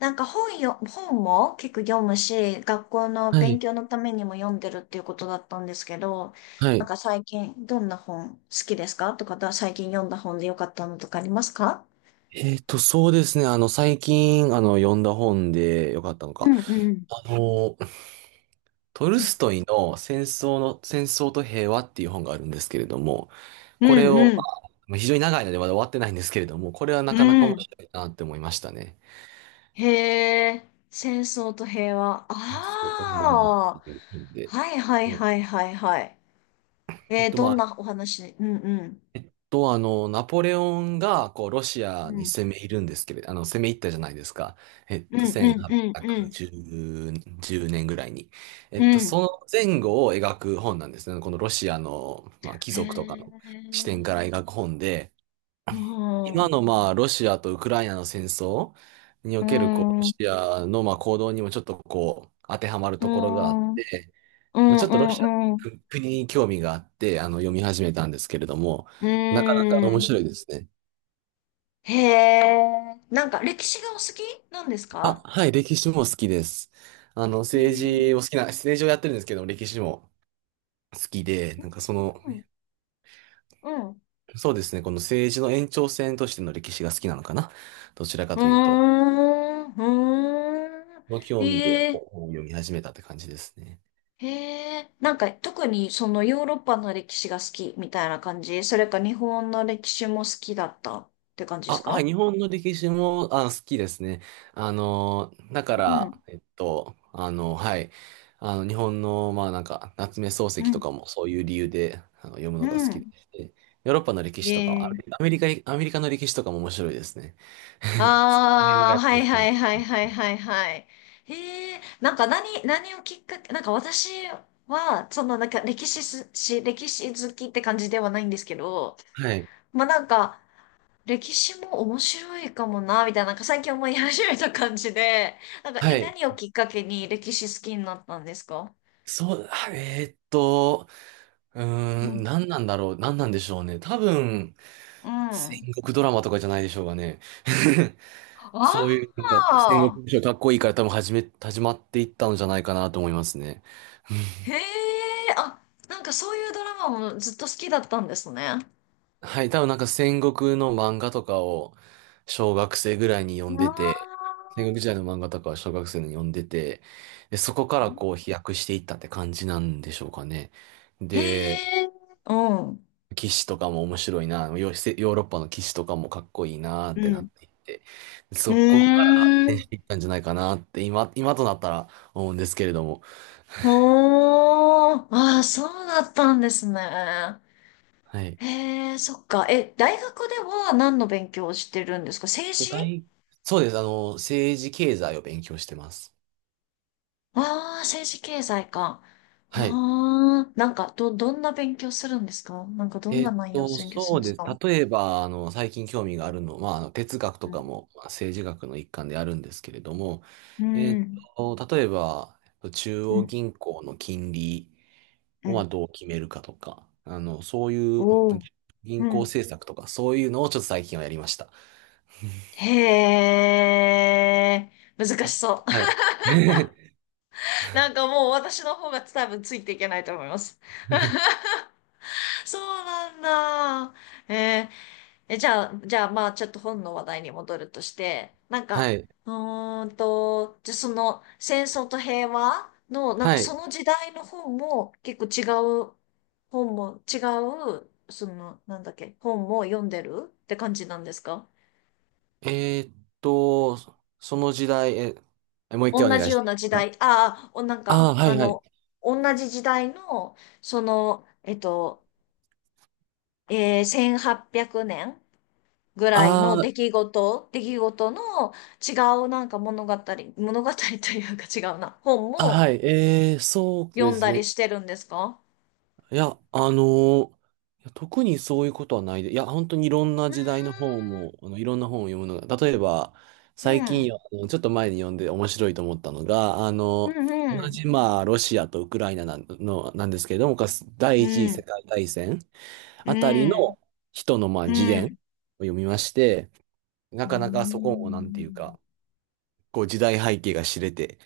なんか本も結構読むし、学校のは勉い。強のためにも読んでるっていうことだったんですけど、はなんい。か最近どんな本好きですかとか、最近読んだ本で良かったのとかありますか？そうですね。最近、読んだ本でよかったのうか。んうん。あの、トうルんストイの戦争と平和っていう本があるんですけれども、うこれを、んまあ、非常に長いのでまだ終わってないんですけれども、これはなうかなか面ん。白いなって思いましたね。へえ、戦争と平和。戦争と平和っああ、ていう本で。はいはいではいはいはい。どまんあ、なお話？うんうん。ナポレオンが、こう、ロシアうにん攻め入るんですけれど、攻め入ったじゃないですか。うんうんうん1810年ぐらいに。うん。うそん。の前後を描く本なんですね。このロシアの、まあ、貴族とかへの視点からえ。描く本で、う今の、ん。まあ、ロシアとウクライナの戦争にうおける、こう、ロん、うシアの、まあ、行動にもちょっと、こう、当てはまるところがあっん、うん、て、うまあ、ちょっとロシアっん、うん。ていう国に興味があって、読み始めたんですけれども、うなかなんかう面ん。白いですね。へえ。なんか歴史がお好きなんですあ、か？はい、歴史も好きです。へ政治をやってるんですけど歴史も好きで、え。なんかその、うん、うん。そうですね、この政治の延長線としての歴史が好きなのかな。どちらかうーというと、ん、うーん。の興味でへえ、こう本を読み始めたって感じですね。へえ。なんか特にそのヨーロッパの歴史が好きみたいな感じ、それか日本の歴史も好きだったって感じであ、すはい、か？日本の歴史も、あ、好きですね。だかうん、ら、はい、日本の、まあ、なんか、夏目漱う石とん、かもそういう理由で、読むうのが好きでん。して、ヨーロッパの歴へ史とか、アえ。メリアメリカアメリカの歴史とかも面白いですね。この辺あがあ、やっぱはりい好きだはっいはた。いはいはいはい。へえ、なんか何をきっかけ、なんか私は、そのなんか歴史好きって感じではないんですけど、はい、まあなんか、歴史も面白いかもな、みたいな、なんか最近思い始めた感じで、なんか、はい、い、何をきっかけに歴史好きになったんですか？そう、ううーん、ん。何なんだろう、何なんでしょうね。多分、う戦ん。国ドラマとかじゃないでしょうかね。あそういう、なんか、戦あ、国武将かっこいいから多分始まっていったんじゃないかなと思いますね。へえ、あ、なんかそういうドラマもずっと好きだったんですね。あはい、多分なんか戦国の漫画とかを小学生ぐらいに読んであ。て、戦国時代の漫画とかは小学生に読んでて、で、そこからこう飛躍していったって感じなんでしょうかね。へで、え、うん。騎士とかも面白いな、ヨーロッパの騎士とかもかっこいいなうってなん。っていって、うそこから発ー展ん。していったんじゃないかなって今となったら思うんですけれども。ほー。ああ、そうだったんですね。はい。へえ、そっか。え、大学では何の勉強をしてるんですか？政具治？体、そうです。政治経済を勉強してます。ああー、政治経済か。はい。ああ、なんか、どんな勉強するんですか？なんか、どんな内容を勉強するそんうですです。か？例えば、最近興味があるのは、まあ、哲学とうん。かも、まあ政治学の一環であるんですけれども、うえっん。例えば、中う央ん。銀行の金利うを、まあ、ん。どう決めるかとか、そういうおお。う銀行ん。政策とか、そういうのをちょっと最近はやりました。へえ、難しあ、そう。はい。なんかもう私の方が多分ついていけないと思います。そうなんだ。えーえ、じゃあ、まあ、ちょっと本の話題に戻るとして、なんはか、い。うーんと、じゃあその、戦争と平和の、なんかはそい。の時代の本も、結構違う、本も、違う、その、なんだっけ、本も読んでるって感じなんですか？えーっその時代、え、えもう一回お同願じいしようて。な時代、ああ、なんあか、あ、はいはい。同じ時代の、その、1800年ぐらいのあー出来事、の違うなんか物語というか違うな、本あ、もはい。そうで読んすだりね。してるんですか？いや、ーいや特にそういうことはないで。いや、本当にいろんな時代のう本も、いろんな本を読むのが、例えば、ー最近んよ、あのちょっと前に読んで面白いと思ったのが、う同ん。じ、まあ、ロシアとウクライナなんですけれども、かつう第ん一次うん。うん。世界大戦うあたりのん。人の、まあ、う自伝をん。読みまして、なうかなかそこもなんていうん。か、こう時代背景が知れて、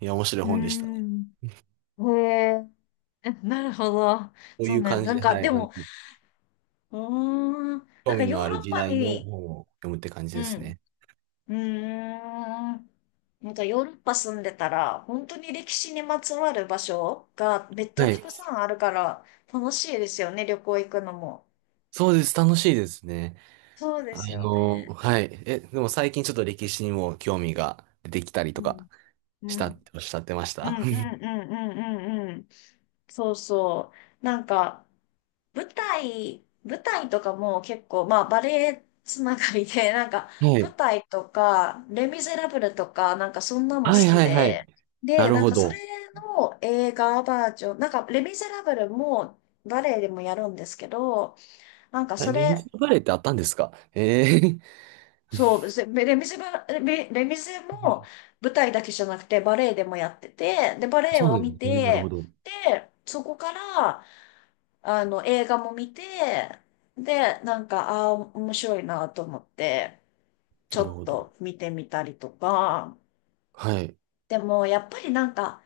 いや、面白いう本でした。こん。へえ。え、なるほど。うそいううね。感なじんで、か、はい、でも、うーん。な興んか味ヨーのあるロッ時パ代のに、本を読むって感じうですん。ね。うーん。なんかヨーロッパ住んでたら、本当に歴史にまつわる場所がめっちゃはたい。くさんあるから、楽しいですよね、旅行行くのも。そうです。楽しいですね。そうですよね。はい。え、でも最近ちょっと歴史にも興味が出てきたりとうかん。うしたっん。ておっしゃってましうた？ んうんうんうんうんうん。そうそう。なんか、舞台とかも結構、まあバレエつながりで、なんか は舞い。台とか、レ・ミゼラブルとか、なんかそんなのもは好いきはいはい。で、なで、るなんほかそれど。の映画バージョン、なんかレ・ミゼラブルもバレエでもやるんですけど、なんかえ、そレミれスのバレエってあったんですか？ええ。 そうでレミゼも 舞台だけじゃなくてバレエでもやってて、で、バレエそうをなん見ですね。なるほて、ど。で、そこから、映画も見て、で、なんか、ああ、面白いなと思って、ちなょるっほど。と見てみたりとか、はい。でも、やっぱりなんか、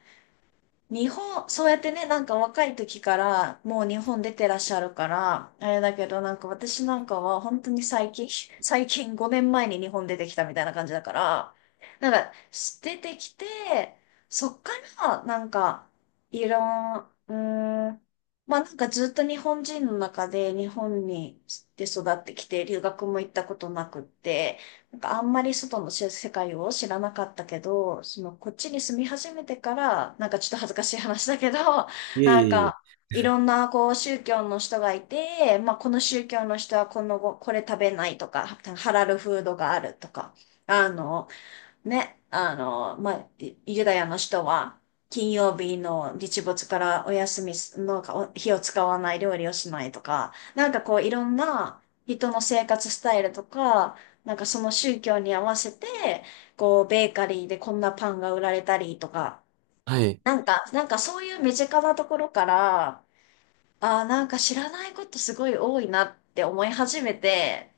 そうやってね、なんか若い時からもう日本出てらっしゃるから、あれだけどなんか私なんかは本当に最近5年前に日本出てきたみたいな感じだから、なんか出てきて、そっからなんかいろん、うーん、まあなんかずっと日本人の中で日本で育ってきて留学も行ったことなくって、なんかあんまり外の世界を知らなかったけど、そのこっちに住み始めてから、なんかちょっと恥ずかしい話だけど、いえいなんえいえ。かいろんなこう宗教の人がいて、まあこの宗教の人はこのご、これ食べないとか、ハラルフードがあるとか、あの、ね、まあ、ユダヤの人は、金曜日の日没からお休みすのか、火を使わない料理をしないとか、なんかこういろんな人の生活スタイルとか、なんかその宗教に合わせて、こうベーカリーでこんなパンが売られたりとか、はい。なんかそういう身近なところから、ああ、なんか知らないことすごい多いなって思い始めて、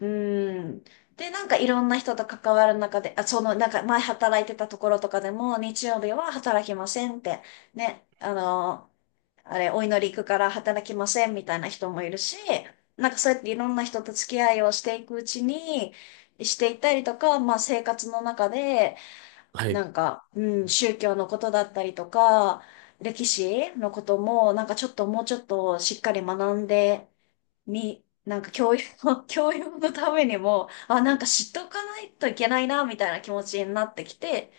うーん。で、なんかいろんな人と関わる中で、あ、その、なんか前働いてたところとかでも、日曜日は働きませんって、ね、あれ、お祈り行くから働きませんみたいな人もいるし、なんかそうやっていろんな人と付き合いをしていくうちに、していったりとか、まあ生活の中で、はい。なんか、うん、宗教のことだったりとか、歴史のことも、なんかちょっともうちょっとしっかり学んで、なんか教養の、教養のためにも、あ、なんか知っとかないといけないな、みたいな気持ちになってきて、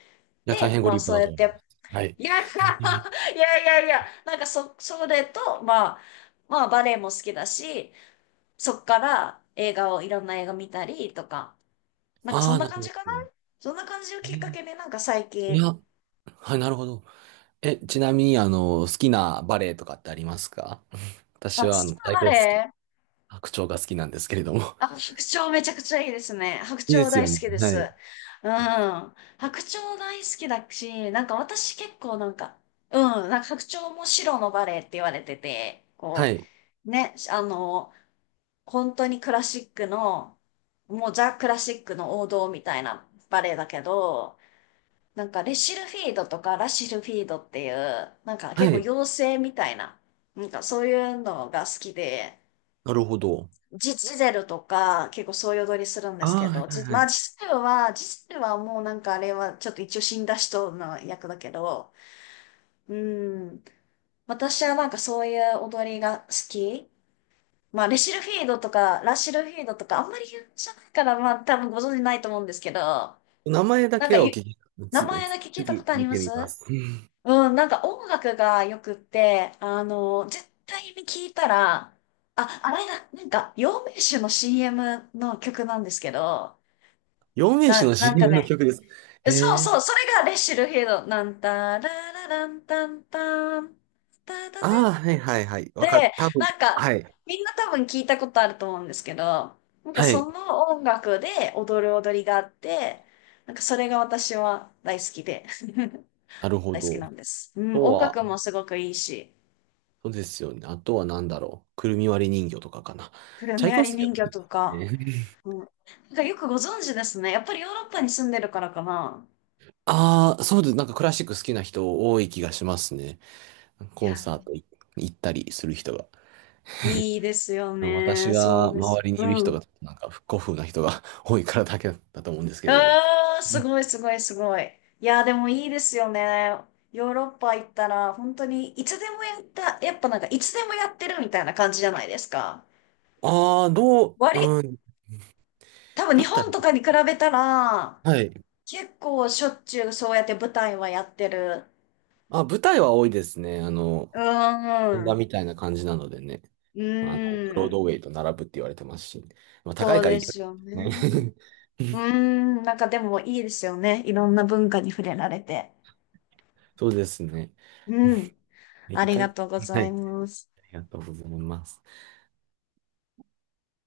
や、大で、変ごまあ立派そうだやとっ思いまて、す。は い。いや、いやいやいや、なんかそれと、まあバレエも好きだし、そっから映画を、いろんな映画見たりとか、なんかそあんあ、ななる感ほじかな。ど。そんな感じをえきっかーけで、なんか最い近、や、はい、なるほど。え、ちなみに、好きなバレエとかってありますか？あ、私好は、き太なバ鼓好レき、エ？白鳥が好きなんですけれども。あ、白鳥めちゃくちゃいいですね。白いいで鳥す大よ好ね。きではす。い。うん。白鳥大好きだし、なんか私結構なんか、うん、なんか白鳥も白のバレエって言われてて、はこい。う、ね、本当にクラシックの、もうザ・クラシックの王道みたいなバレエだけど、なんかレシルフィードとかラシルフィードっていう、なんかは結構い。妖精みたいな、なんかそういうのが好きで、なるほど。ジゼルとか、結構そういう踊りするんであすけあ、はいど、はいまはあ、い。ジゼルはもうなんかあれは、ちょっと一応死んだ人の役だけど、うん。私はなんかそういう踊りが好き。まあ、レシルフィードとか、ラシルフィードとか、あんまり有名じゃないから、まあ、多分ご存知ないと思うんですけど、名前だなんかけはお聞き、名つ前だけ聞いたこ次とあり見まてす？みます。うん、なんか音楽がよくって、絶対に聞いたら、あ、あれだ、なんか、養命酒の CM の曲なんですけど、四名手な、の なんか CM のね、曲です。そうへえ。そう、それがレッシュルフィールド、なんたらららんたんたん、たたてあっあ、はいはいはい。わかって、た。多分。なんか、はい。みんな多分聞いたことあると思うんですけど、なんかはい。その音楽で踊る踊りがあって、なんかそれが私は大好きで、なるほ大好きど。あなんです。うん、と音楽は、もすごくいいし。そうですよね。あとは何だろう。くるみ割り人形とかかな。プルチャイメアコフリスキーは人好き魚なんとか。ですね。うん。なんかよくご存知ですね。やっぱりヨーロッパに住んでるからかな。ああ、そうです。なんかクラシック好きな人多い気がしますね。いコンや、サート行ったりする人が。いいですよ私ね。そがうで周す。りにいるう人ん。が、なんか古風な人が 多いからだけだと思うんですけれども。ああ、すごいすごいすごい。いや、でもいいですよね。ヨーロッパ行ったら、本当にいつでもやった、やっぱなんかいつでもやってるみたいな感じじゃないですか。ああー、割、うん、多分だ日ったら、本とかに比べたら、はい。結構しょっちゅうそうやって舞台はやってる。あ、舞台は多いですね。うー本場ん。みたいな感じなのでね、うーブロードウん。ェイと並ぶって言われてますし、まあ、高いそうからいでいけすどよね。ね。う ーん、なんかでもいいですよね。いろんな文化に触れられて。そうですね。うん。あ一りが回、とうごはざい、あいります。がとうございます。